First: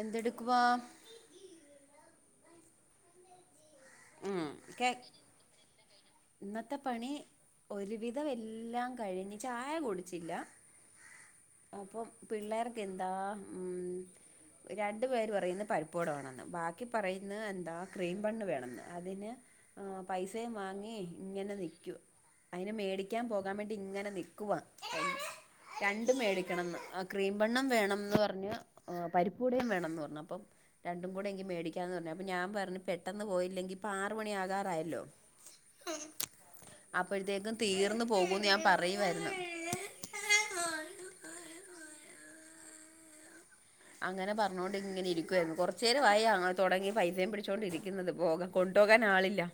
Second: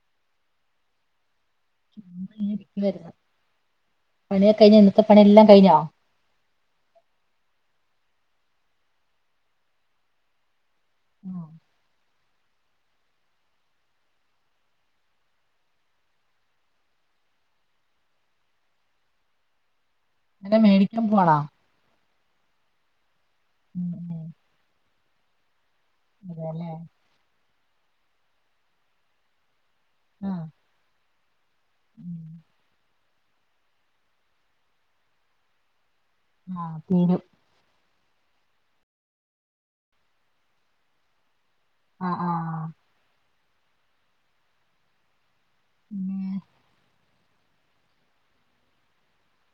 എന്തെടുക്കവാ? [unintelligible] ഉം പണിയക്ക കഴിഞ്ഞ കേ ഇന്നത്തെ പണിയെല്ലാം കഴിഞ്ഞോ? ഇന്നത്തെ പണി ഒരുവിധം എല്ലാം കഴിഞ്ഞ് ചായ കുടിച്ചില്ല [inaudible] അപ്പം പിള്ളേർക്കെന്താ ഉം രണ്ട് പേര് പറയുന്നു പരിപ്പ് വട വേണമെന്ന് ബാക്കി പറയുന്ന ന്താ ക്രീം ബണ്ണു വേണന്ന് അതിന് പൈസയും അല്ല വാങ്ങി മേടിക്കാൻ പോവാണോ ഇങ്ങനെ നിക്കൂ അതിന് മേടി ക്കാൻ പോകാൻ വേണ്ടി ഉം ഇങ്ങനെ ഉം നിക്കുവാ രണ്ടും അതെല്ലേ മേടിക്കണംന്ന് ക്രീംബംണും വേണംന്ന് പറഞ് പരിപ്പൂടയും വേണംന്ന് പറഞ്ഞു അപ്പം ആഹ് ര ണ്ടും കൂടെ എങ്കി മേടിക്കാന്ന് പറഞ്ഞു. അപ്പം ഞാൻ പറഞ്ഞു പെട്ടെന്ന് പോയില്ലെങ്കി ആറുമണിആകാറായല്ലോ ആഹ് തീരും അപ്പോഴത്തേക്കും തീർന്നു പോകുന്ന് ഞാൻ പറയുവായിര്ന്ന്. ആഹ് ആഹ് അങ്ങനെ പറഞ്ഞോണ്ട് ഇങ്ങണെ ഇരിക്കുവയിരുന്നു, കൊറച്ച നേരവായി പിന്നെ തുടങ്ങി വൈദ്യയം പിടിച്ചുകൊണ്ടിരിക്കുന്നത് പോക കൊണ്ടുപോകാൻ ആളില്ല.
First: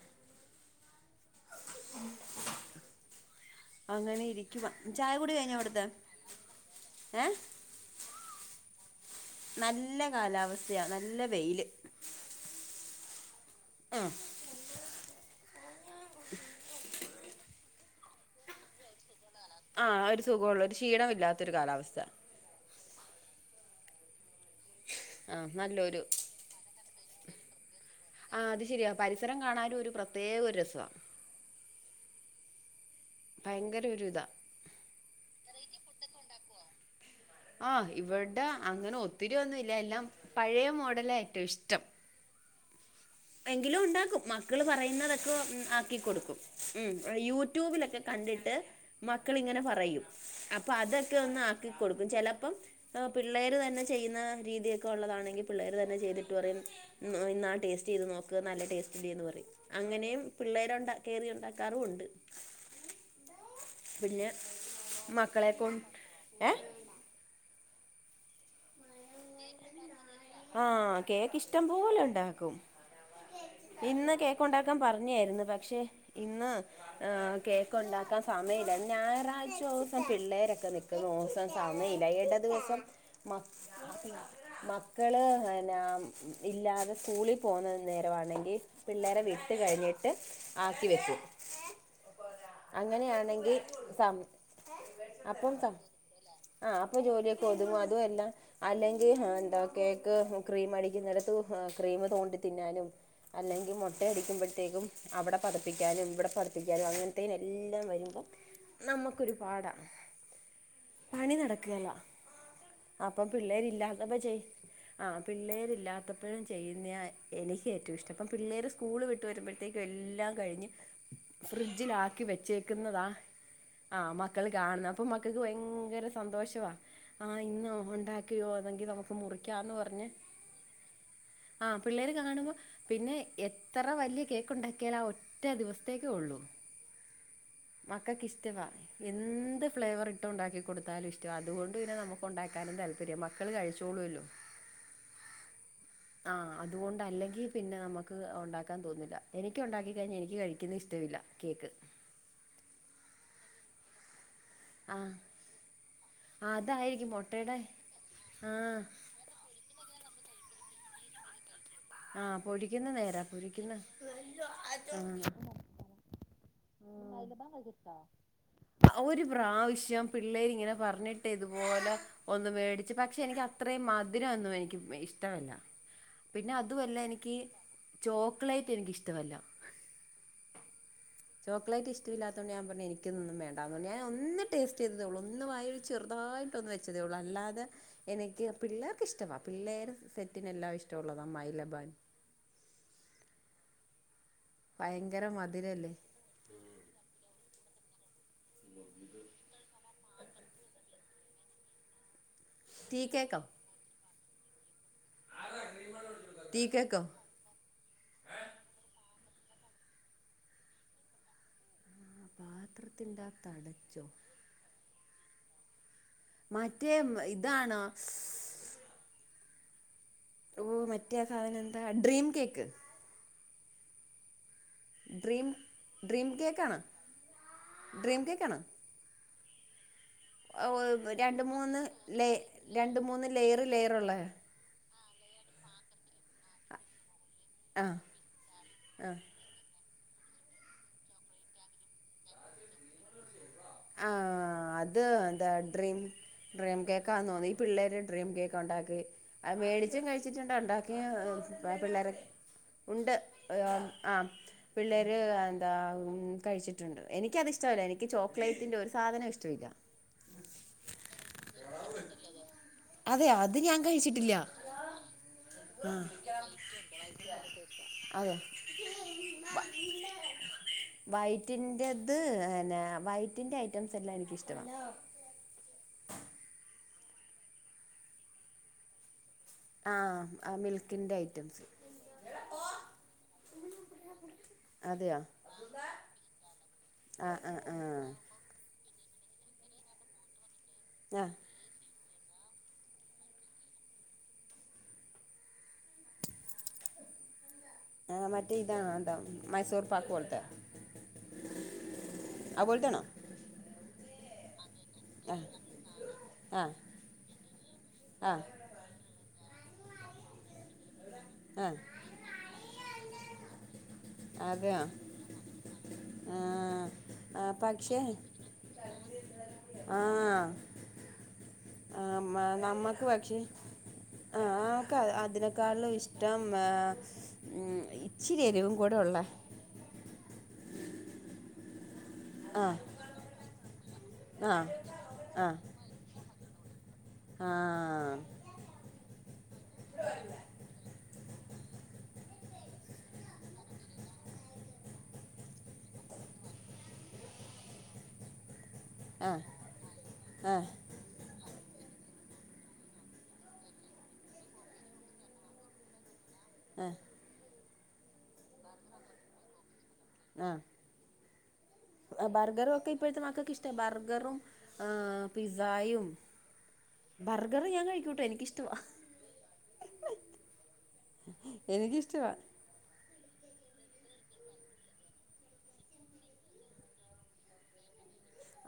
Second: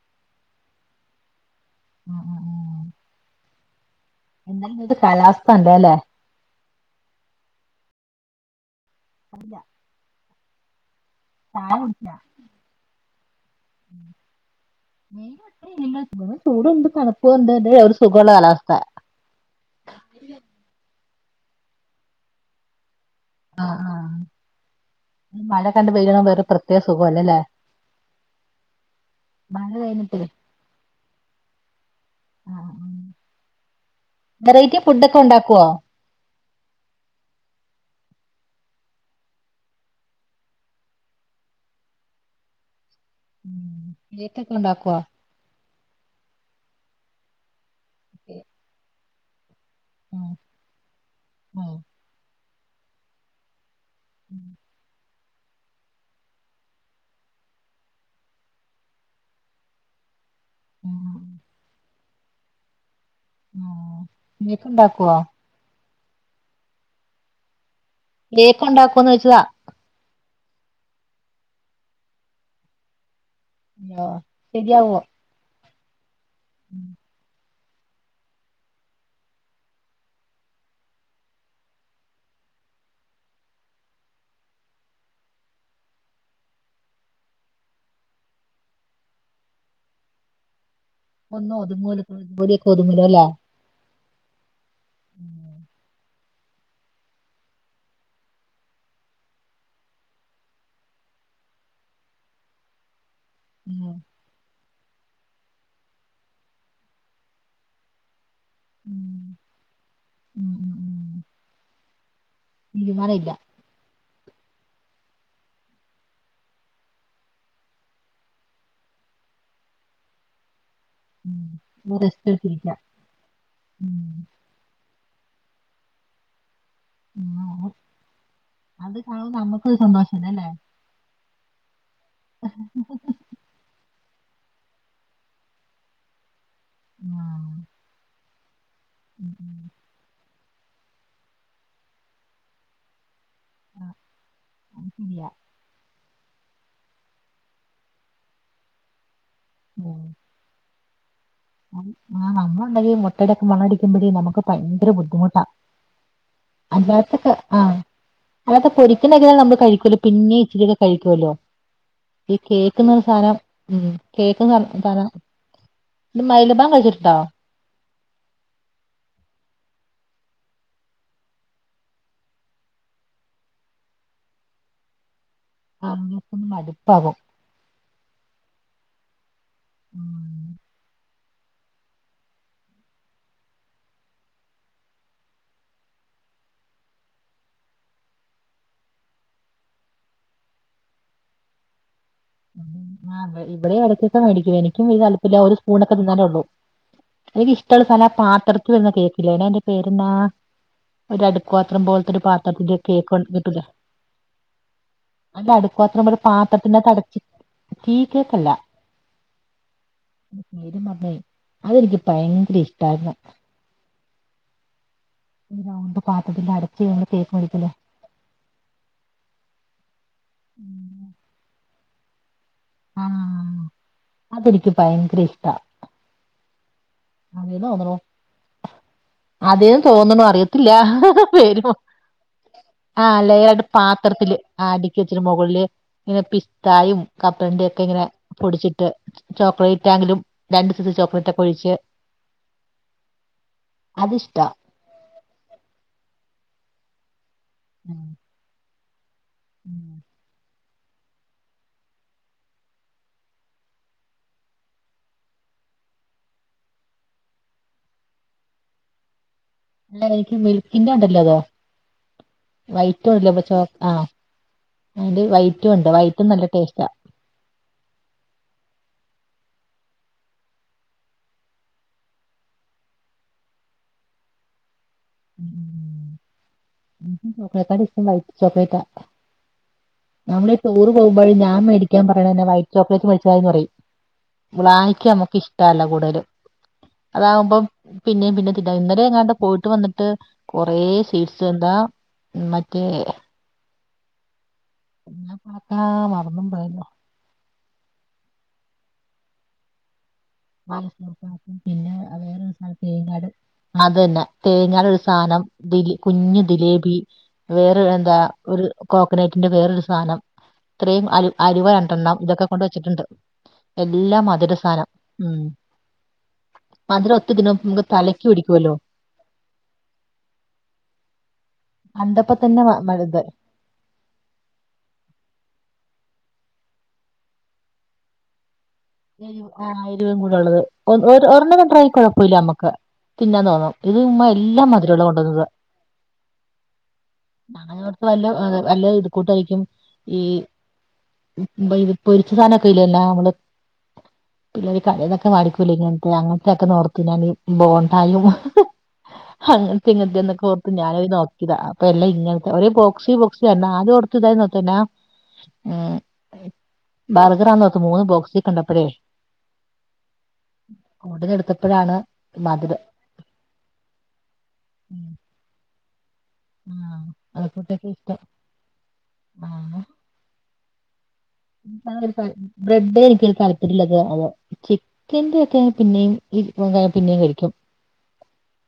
ഉം ഉം ഉം ഉ അങ്ങനെ ഇരിക്കുവാ ചായ കുടി കാലാവസ്ഥ കഴിഞ്ഞ അവിടത്തെ? ഉണ്ടല്ലേ ഏഹ് അല്ല നല്ല കാലാവസ്ഥ. യ നല്ല വെയില്. [unintelligible] ഉം [unintelligible] ഇപ്പൊ [unintelligible] ഒരു സുഖവുള്ള കാലവസ്ഥ ആ ഒരു സുഖവുള്ള ഒരു ക്ഷീണമില്ലാത്ത ഒരു കാലാവസ്ഥ ആഹ് ആ ആഹ് മഴ നല്ലൊരു കണ്ട്പെയ്യണം വേറ പ്രത്യേക സുഖല്ലല്ലേ ആ അത് ശരിയാ പരിസരം മഴ കാണാനും ഒരു കഴിഞ്ഞിട്ടേ പ്രത്യേക ഒരു രസവ ആ ഉ ഭയങ്കര ഒര്രിത വെറൈറ്റി ഫുഡ് ഒക്കെ ഉണ്ടാക്കുവോ ആഹ് ഇവടെ അങ്ങനെ ഒത്തിരി ഒന്നുംല്ല. എല്ലാം പഴയ മോഡല ഏറ്റവും ഇഷ്ടം എങ്കിലും ഉണ്ടാക്കും കേക്കൊക്കെ മക്കള് ഉണ്ടാക്കുവോ പറയുന്നതൊക്കെ ആക്കി കൊടുക്കും ഉം യൂട്യൂബിലൊക്കെ കേ കണ്ടിട്ട് മക്കളിങ്ങനെ പറയും ഉം അപ്പൊ അതൊക്കെ ഒന്ന് ഉം ആക്കിക്കൊടുക്കും ചിലപ്പോം പിള്ളേർ തന്നെ ചെയ്യുന്ന രീതിയൊക്കെ ഒള്ളതാണെങ്കിൽ പിള്ളേർ തന്നെ ചെയ്തിട്ട് പറയും ഇന്നാ ടേസ്റ്റ് ചെയ്ത് നോക്ക്. നല്ല ടേസ്റ്റ്ന്ന് പറയും അങ്ങനെയും പിള്ളേര് ഉം കേറി ഒണ്ടാക്കാറും ഉണ്ട് ആഹ് പിന്നെ കേക്ക് ഉണ്ടാക്കുവോ മക്കളെ കൊണ്ട് ഏ കേക്ക് ഉണ്ടകൊന്ന് ചോദിച്ചതാ ആഹ് കേക്ക് ഇഷ്ട്ടം പോലെ ഒണ്ടാക്കും അയ്യോ ഇന്ന് കേക്കുണ്ടാക്കാൻ ശരിയാവോ പറഞ്ഞായിരുന്നു. പക്ഷെ ഇന്ന് ഉം. ആ കേക്ക് ഒക്കെ ഉണ്ടാക്കാൻ സമയമില്ല. ഞായറാഴ്ച ദിവസം പിള്ളേരൊക്കെ നിക്കുന്ന ദിവസം സമയില്ല എടദിവസം മ മക്കള് എന്ന്നാ ഇല്ലാതെ സ്കൂളിൽ പോക്ന്ന നേരാണെങ്കിൽ പിള്ളേരെ വിട്ട് കഴിഞ്ഞിട്ട് ആക്കി വെക്കും ഒന്ന് ഒതുങ്ങോലു അങ്ങനെയാണെങ്കിൽ സം അപ്പം സം ആഹ് അപ്പൊ ജോലിയൊക്കെ ഒതുങ്ങോ അതും എല്ലാം അല്ലെങ്കിൽ എന്താ കേക്ക് ക്രീം അടിക്കുന്നെടത്ത് ക്രീം തോണ്ടി തിന്നാലും അല്ലെങ്കിൽ ഉം മുട്ടയടിക്കുമ്പോഴത്തേക്കും അവിടെ പതപ്പിക്കാനും ഇവിടെ പതപ്പിക്കാനും അങ്ങനെ അത്തേനെല്ലാം വരുമ്പം ഉം നമുക്കൊരുപാടാ ഉം ഉം പണി നടക്കേലാ തീരുമാനം അപ്പൊ ഇല്ല പിള്ളേരില്ലാത്തപ്പ ചെയ് ആഹ് പിള്ളേരില്ലാത്തപ്പോ ചെയ്യുന്നയ എനിക്ക് ഏറ്റവും ഇഷ്ടം അപ്പം പിള്ളേർ സ്കൂള് വിട്ട് വരുമ്പോഴത്തേക്കും എല്ലാം കഴിഞ്ഞ് ഉം ഫ്രിഡ്ജിൽ ആ തീരുമാനമില്ല. റെസ്റ്റ് എടുത്തിരിക്ക വെച്ചേക്കുന്നതാ ഉം ആഹ് മക്കൾ കാണുന്ന അപ്പൊ മക്കൾക്ക് ഭയങ്കര സന്തോഷവാ ആഹ് ഇന്നോ ഒണ്ടാക്കിയോ അതെങ്കി അത് നമുക്ക് കാണുമ്പോ മുറിക്കാന്ന് നമ്മുക്കൊരു പറഞ്ഞ് സന്തോഷല്ലേ അല്ലേ ആ പിള്ളേര് കാണുമ്പോ പിന്നെ എ എത്തറ വല്യ കേക്ക് ഒണ്ടാക്കിയാലും ആ ഒറ്റേ ദിവസത്തേക്കേ ഉള്ളൂ ആഹ് മക്കക്ക് ഇഷ്ടവാ ഉം. എന്ത് ഫ്ലേവർ ന്തു ഉണ്ടാക്കി കൊടുത്താലും ഇഷ്ടവാ. അതുകൊണ്ട് പിന്നെ നമുക് ഉണ്ടാക്കാനും താല്പര്യമ മക്കള് കഴിച്ചോളൂവല്ലോ അത് ശരിയാ ആഹ് അതുകൊണ്ട് അല്ലെങ്കി പ്പിന്നെ നമുക്ക് ഉണ്ടാക്കാൻ തോന്നുന്നില്ല എനിക്ക് ഉണ്ടാക്കി കഴിഞ്ഞ് എനിക്ക് കഴിക്ക ക്കുന്നെ ഇഷ്ടമില്ല കേക്ക് ആ നമ്മളുണ്ടാക്കിയ മുട്ടടൊക്കെ മണടിക്കുമ്പോഴേ നമുക്ക് ഭയങ്കര ആഹ് ബുദ്ധിമുട്ടാ. ആഹ് അതായിരിക്കും അല്ലാത്തൊക്കെ. മുട്ടയുടെ ആഹ് അല്ലാത്തൊക്കെ ആഹ് ഒരിക്കി പിന്നെ നമ്മ കഴിക്കുമല്ലോ പിന്നേം ഇച്ചിരിക്കെ കഴിക്കുവല്ലോ ഈ ആഹ് പൊരിക്കുന്ന കേക്ക്ന്ന് പറഞ്ഞ നേരാ സാനം പൊരിക്കുന്ന കേക്ക്ന്ന് പറഞ്ഞ പറ ഇ മൈലബാൻ കഴിച്ചിട്ടുണ്ടോ ഒരു പ്രാവശ്യം പിള്ളേരിങ്ങനെ പറഞ്ഞിട്ട് ഇതുപോലെ ഒന്ന് മേടിച്ച് പക്ഷെ എനിക്ക് അത്രയും മധുരൊന്നും എനിക്ക് ഇഷ്ടവല്ല മടുപ് ല്ല എനിക്ക് ചോക്ലേറ്റ് എനിക്കിഷ്ടവല്ല. ചോക്ലേറ്റിഷ്ടമില്ലാത്തൊണ്ടു ഞാൻ പറഞ്ഞത് എനിക്കതൊന്നും വേണ്ടാന്നുകൊണ്ട് ഞാൻ ഒന്ന് ടസ്റ്റ് ചെയ്തേ ഉള്ളൂ ഒന്ന് വായില് ചെറുതായി ഒന്ന് വെച്ചതേള്ളൂ അല്ലാതെ എനിക്ക് പിള്ളേർക്കിഷ്ട്ടവാ പിള്ളേർ സെറ്റിനെല്ലാം ഇഷ്ടമുള്ളതാ മൈലബാൻ ഇവിടെയും ഇടക്കൊക്കെ മേടിക്കും എനിക്കും ഇത് ഭയങ്കര തല്പ്പില്ല ഒരു മധുരല്ലേ സ്പൂണൊക്കെ തിന്നാലേള്ളൂ എനിക്കിഷ്ടമുള്ള സാനം പാത്രത്തില് വരുന്ന കേക്കില്ലേ അയിന്റെ പേരെന്നാ ഒരു അടുക്ക്‌പാത്രം പോലത്തെ ഒരു പാത്രത്തിന്റെ ടീ കേക്ക് കേക്കോ കിട്ടുല്ലേ അല്ല അടുക്പാത്രം ബടെ ടീ കേക്കോ പാത്രത്തിനാത്തടച്ചു തീ കേക്കല്ല പേരും മറന്നോയി. അതെനിക്ക് ഭയങ്കര ഇഷ്ടാരുന്നു. തടച്ചോ ഒന്നണ്ട് പാത്രത്തിലടച്ച് മറ്റേ ഒന്നും കേക്ക് മേടിക്കലെ [inaudible] ഓ മറ്റേ സാധനെന്താ ഡ്രീം കേക്ക് ആഹ് അതെനിക്ക് ഭയങ്കര ഡ്രീം ഇഷ്ടാ ഡ്രീം കേക്ക് ആണോ അതെ തോന്നണു. അതെന്ന് തോന്നുണു. അറിയത്തില്ല രണ്ട് വരുമോ. മൂന്ന് ലേ രണ്ട് ആ മൂന്ന് ലെയറ് ലയെറായിട്ട് ലെയറുള്ള പാത്രത്തില് അടിക്കി വെച്ചിട്ട് മൊകളില് ഇങ്ങനെ പിസ്തായും കപ്പലണ്ടീം ഒക്കെ ആ ഇങ്ങനെ പൊടിച്ചിട്ട്. ആ ചോക്ലേറ്റ് ആങ്കിലും. രണ്ട് സെറ്റ് ചോക്ലേറ്റ് ഒക്കെ ഒഴിച്ച് ആ അതിഷ്ടാ അത് എന്താ ഡ്രീം ഡ്രീം കേക്കാ തോന്നി. പിള്ളേര് ഉം. ഡ്രീം കേക്ക് ഉണ്ടാക്കി അത് ഉം. മേടിച്ചം കഴിച്ചിട്ടുണ്ട് ഉണ്ടാക്കിയും പിള്ളേരെക്കെ ഉണ്ട് ഔ ആ പിള്ളേര് എന്താ കഴിച്ചിട്ടുണ്ട് എനിക്കതിഷ് ച്ചമല്ല എനിക്ക് ചോക്ലേറ്റിൻ്റെ ഒരു സാധനോം ഇഷ്ടമില്ല എനിക്ക് മിൽക്കിന്റെ ഉണ്ടല്ലോ അത് വൈറ്റും അതെ ഇല്ലേ അത് ചേ. ഞാൻ ആ കഴിച്ചിട്ടില്ല അതിന്റെ വൈറ്റും ഉണ്ട് വൈറ്റും നല്ല ടേസ്റ്റാ [unintelligible] അതെ വയറ്റിന്റേത് പിന്നെ വൈറ്റിന്റെ ഐറ്റംസ് എല്ലാം എനിക്കിഷ്ടമാണ്. ഉം [unintelligible] ചോക്ലേറ്റാ നമ്മള് ആഹ് ടൂറ് മിൽക്കിൻ്റെ പോകുമ്പോഴും ഞാൻ ഐറ്റംസ് മേടിക്കാ പറയണെന്നാ വൈറ്റ് ചോക്ലേറ്റ് മേടിച്ചാമതീന്ന് പറയും. വാങ്ങിക്കാ അതെയോ നമ്മക്ക് ഇഷ്ടല്ല കൂടുതലും. ആഹ് ആഹ് അതാകുമ്പം ആഹ് പിന്നേം പിന്നേം ഇന്നലെ എങ്ങാണ്ട് പോയിട്ട് വന്നിട്ട് കൊറെ ആഹ് സ്വീറ്റ്‌സ് എന്താ മറ്റേ എന്നാ ക്കാ മറന്നും പോയല്ലോ ആഹ് മറ്റേ ഇതാ എന്താ മൈസൂർ പാക്ക് പോലത്തെ പിന്നെ അതുപോലത്തെയാണോ [unintelligible] അത് തന്നെ തേങ്ങാട് ആ സാനം ദിലി കുഞ്ഞു ആ ദിലേബി വേറെ എന്താ ആ ഒരു കോക്കനറ്റിന്റെ വേറൊരു സാധനം ഇത്രേം അല അലുവ ആ രണ്ടെണ്ണം ഇതൊക്കെ കൊണ്ട് വെച്ചിട്ടുണ്ട് എല്ലാ മധുരസാനം മധുരം ഒത്തിരി ആഹ് തിന്നുമ്പോ നമുക്ക് പക്ഷേ തലയ്ക്ക് പിടിക്കുവല്ലോ ആഹ് ആഹ് കണ്ടപ്പോ മ തന്നെ നമ്മക്ക് പക്ഷേ ആഹ് ക്ക് അതിനേക്കാളിലും ഇഷ്ടം ഏഹ് ഉം ച്ചിരി എരിവും കൂടെ ഉള്ളെ ആ എരിവും കൂടെള്ളത് ഒ ഒരെണ്ണം ട്രൈ കുഴപ്പമില്ല ആ നമ്മക്ക് തിന്നാൻ തോന്നും ഇത് ഉമ്മാ ആ എല്ലാം മധുരം ഉള്ളത് ആ കൊണ്ടന്നതാ ആ ആ ഞങ്ങളത്തെ വല്ല വല്ല ഇത് കൂട്ടായിരിക്കും ഈ ഉം പൊരി പൊരിച്ച സാധനൊക്കെ ഇല്ലന്ന നമ്മള് പിന്നെര് കടയെന്നൊക്കെ വാടിക്കൂല ഇങ്ങനത്തെ അങ്ങനത്തൊക്കെ നോർത്ത് ബോണ്ടായും ആ അങ്ങനത്തെ ഇങ്ങനത്തെ എന്നൊക്കെ ആ ഓർത്ത് ഞാന താ അപ്പ എല്ല ഇങ്ങനത്തെ ഒ ഒരു ബോക്സി ബോക്സ് തന്നെ ആരും കൊടുത്ത ഇതായി പിന്ന ആഹ് ആഹ് ബർഗറാണന്നോർത്ത് മൂന്ന് ബോക്സിൽ കണ്ടപ്പഴേ ആ ആ, കൊടലെടുത്തപ്പഴാണ് ബർഗറും മധുരം ഒക്കെ ഇപ്പോഴത്തെ മക്കക്ക് ഇഷ്ട ബർഗറും ആഹ് പിസ്സായും ആഹ് അത് ബർഗറ് ഞാൻ കൂട്ടൊക്കെ ഇഷ്ടം കഴിക്കൂട്ടെ എനിക്കിഷ്ടവാ ആഹ് ഞാൻ പറിംബ്രെഡ് എനിക്ക് തലത്തിലുള്ളത് ആവോ ചിക്കന്റെ ഒക്കെ പിന്നെയും ഇത് പിന്നെയും കഴിക്കും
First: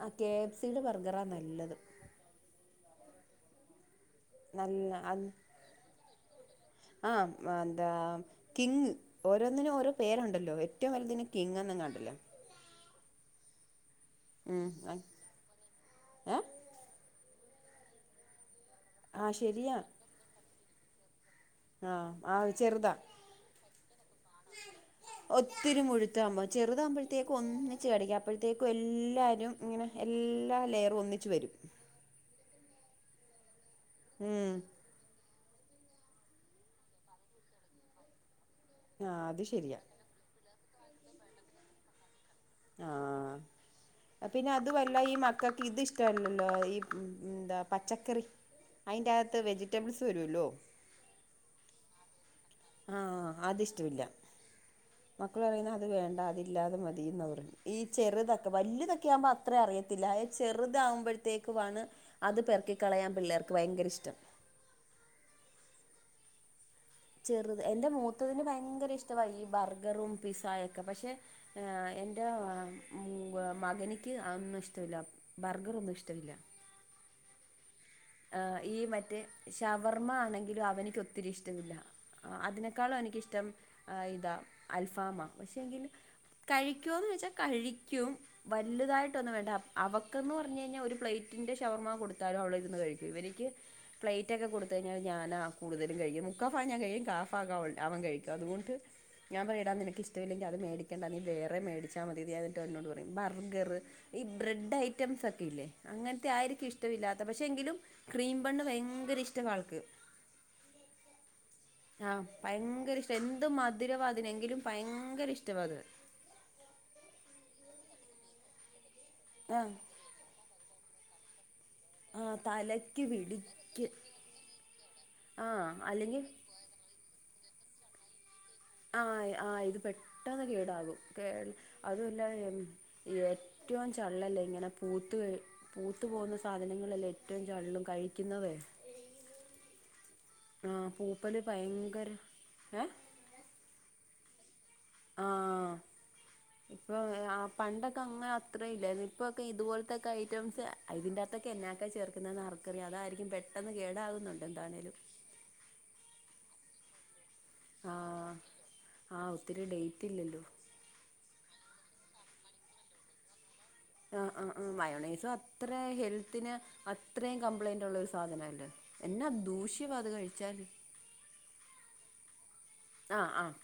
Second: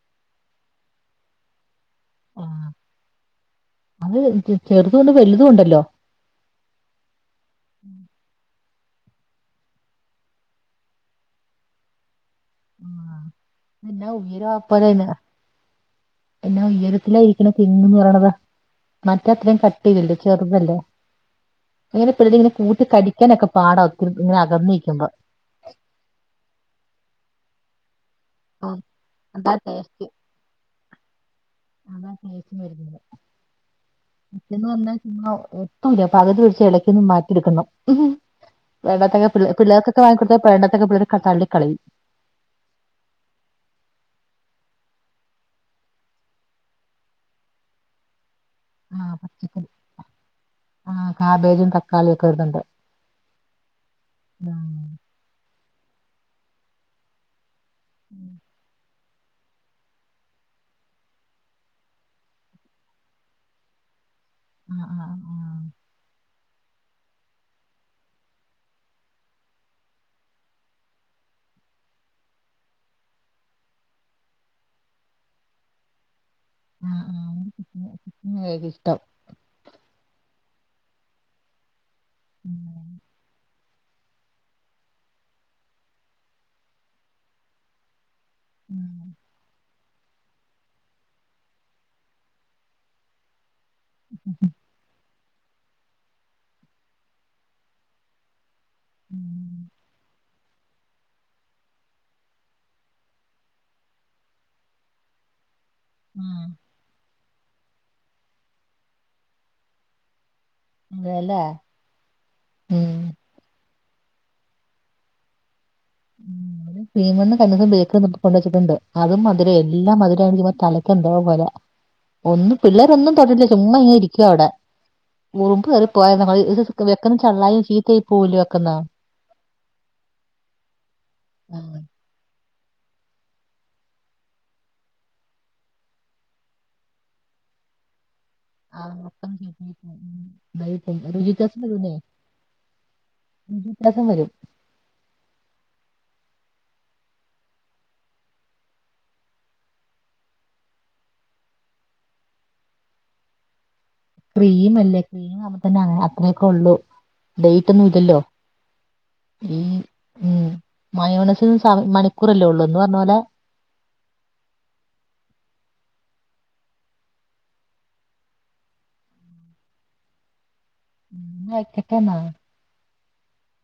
ആഹ് കെ എഫ് സിയുടെ ബർഗറാ നല്ലത് ആഹ് അത് നല്ല ചെറുതും ഒണ്ട് വലുതും ഒണ്ടല്ലോ ആഹ് മാന്ത കിങ് ഓരോന്നിനും ഓരോ പേരുണ്ടല്ലോ ഏറ്റവും വലുതിന് കിങ് എന്നങ്ങാണ്ടല്ലേ ആ എന്നാ ഉയര ഉം ആ അപ്പലന്ന ഏ എന്നാ ഉയരത്തിലായിരിക്കണത് കിങ് എന്ന് പറയണത് ആ മറ്റത്രേം ശരിയാ കട്ടെയ്യല്ലേ ചെറുതല്ലേ ആ ഇങ്ങനത്ത ആ പിളി ചെറുതാ കൂട്ടിക്കടിക്കാനൊക്കെ പാട ഒത്തിരി ഇങ്ങനെ അകന്നിരിക്കുമ്പോ ഒത്തിരി മുഴുത്താകുമ്പോ ചെറുതാകുമ്പോഴത്തേക്കും ഒന്ന് കടിക്ക അപ്പോഴത്തേക്കും ഉം, അതാ എല്ലാരും ഇങ്ങനെ ടേസ്റ്റ് എല്ലാ ലെയറും ഒന്നിച്ച് വരും അതാ കയച്ചും വരുന്നത് ഉം മറ്റന്ന് വന്നാ ഒട്ടും ഇല്ല പകുതി പിടിച്ച് ഇടയ്ക്കൊന്ന് മാറ്റെടുക്കന്നു ആ ഇടക്കാക്കെ അത് പിള്ളേ ശരിയാ പിള്ളേർക്കൊകെ വാങ്ങിക്കൊടുത്താ പണ്ടത്തേക്കെപിള്ളേര് തള്ളിക്കളയും ആഹ് പിന്നെ അത് വല്ല ഈ മക്കൾക്ക് ഇത് ഇഷ്ടമല്ലല്ലോ ഈ എന്താ പച്ചക്കറി അതിൻ്റെ ആഹ് അകത്ത് പച്ചക്കറി വെജിറ്റബിൾസ് വരുമല്ലോ ആഹ് കാബേജും തക്കാളി ഒക്കെ ഇടുന്നുണ്ട് ആഹ് അതിഷ്ടമില്ല ആഹ് മക്കൾ പറയുന്നത് അത് വേണ്ട അതില്ലാതെ മതിന്നാ പറയുന്നേ ഈ ചെറുതൊക്ക വലിയതൊക്കെ ആകുമ്പോ അത്ര അറിയത്തില്ല അത് ചെറുതാകുമ്പോഴത്തേക്കു വാണ് അത് പെറക്കി കളയാൻ പിള്ളേർക്ക് ഭയങ്കര ഇഷ്ടം [inaudible] ചെറുത് എന്റെ മൂത്തതിന് ഭയങ്കര ഇഷ്ട ഈ ബർഗറും പിസ്സായൊക്കെ പക്ഷെ ഏഹ് എന്റെ മൂ മകനിക്ക് അതൊന്നും ഇഷ്ടവില്ല ബർഗറൊന്നും ഇഷ്ടല്ല ആഹ് ആഹ് ആ ഈ ഇഷ്ടം മറ്റേ ഷവർമ്മ ആണെങ്കിലും അവനിക്ക് ഒത്തിരി ഇഷ്ടമില്ല ആഹ് അതിനേക്കാളും എനിക്കിഷ്ടം ആഹ് ഇതാ അൽഫാമാ പക്ഷെ എങ്കില് കഴിക്കോന്ന് വെച്ചാ കഴിക്കും. ആഹ് വലുതായിട്ടൊന്ന് വേണ്ട അവക്കെന്ന് പറഞ്ഞു കഴിഞ്ഞാ ഒരു പ്ലേറ്റിന്റെ ഷവർമ്മ കൊടുത്താലും അവള് ഇരുന്ന് കഴി ഇവരിക്ക് പ്ലേറ്റ് ഒക്കെ കൊടുക്ക [unintelligible] ഞാനാ കൂടുതലും കഴിക്കുന്ന മുക്കാഭാഗം ഞാൻ കഴിക്കും കാഭാഗം അവൻ കഴിക്കും അതുകൊണ്ട്. ഞാൻ പറയും ഡാ ന്നിനക്ക് ഇഷ്ടമില്ലെ അത് മേടിക്കണ്ടാ നീ വേറെ മേടിച്ചാ മതിയന്ന് എന്നിട്ട് എന്നോട് പറയും ബർഗറ് ഈ ബ്രെഡ് ഐറ്റംസ് ഒക്കെ ഇല്ലേ അങ്ങനത്തെ ആയിരിക്കും ഇഷ്ടവില്ലാത്ത പഷെ എങ്കിലും ക്രീം ബണ്ണ് ഭയങ്കര ഇഷ്ടവാൾക്ക്. അതെല്ലേ ആഹ് ഭയങ്കര ഉം ഇഷ്ടം എ അത് മധുരവാതിനെങ്കിലും ഭയങ്കര ഇഷ്ടവാത്. [unintelligible] ബേക്കറി കൊണ്ട് വച്ചിട്ടുണ്ട് അതും മധുരം ആ എല്ലാ മധുരം തല എന്തോ പോലാ ആ ഒന്നും തലയ്ക്ക് പിള്ളേരൊന്നും തൊട്ടില്ല ചുമ്മ പിടിക്ക് ഇങ്ങനെ ഇരിക്കുവ അവിടെ ആ ഉറുമ്പ് കേറി പോയി അല്ലെങ്കിൽ [unintelligible] [unintelligible] ചള്ളായ ചീത്തായി പോവുലെ വെക്കുന്നാ. ആഹ് ആഹ് ഇത് പെട്ടെന്ന് കേടാകും കേ അതുമല്ല ഏറ്റവും ചള്ളല്ലേ ഇങ്ങനെ പൂത്ത് ക പൂത്തു പോകുന്ന സാധനങ്ങളെല്ലാം ഏറ്റവും ചള്ളും കഴിക്കുന്നതേ ആഹ് പൂപ്പല് ഭയങ്കര ഏ [unintelligible] ഇൻഫെക്ഷൻ വരും ആഹ് [inaudible] ഇപ്പൊ ആ പണ്ടൊക്കെ അങ്ങനെ അത്ര ഇല്ല ഇപ്പൊക്കെ ഇതുപോലത്തെക്കെ ഐറ്റംസ്. ഇതിന്റെകത്തൊക്കെ എന്നാക്ക ചേർക്കുന്നേന്ന് ആർക്കറിയാ അതായിരിക്കും പെട്ടെന്ന് കേടാ ക്രീം അല്ലേ ക്രീം ആകുമ്പ തന്നെ അത്രയൊക്കെ ഉള്ളൂ ഡേറ്റ്ഒന്നും ഇല്ലല്ലോ ആഹ് ആഹ് ഒത്തിരി ഉം ഡേറ്റ് ഇല്ലല്ലോ ഉം. മയോണസിൽ സ മണിക്കൂറല്ലേ ഉള്ളൂ എന്ന് പറഞ്ഞ പോലെ. ആഹ് ആഹ് ആഹ് മയോണൈസും അത്ര ഹെൽത്തിന് അത്രയും കംപ്ലൈന്റ് ഉള്ള ഒരു സാധനല്ലേ. എന്നാ ദൂഷ്യവാ അത് കഴിച്ചാല്. ന്നെ വെക്കട്ടെ എന്നാ. ആഹ് ആഹ്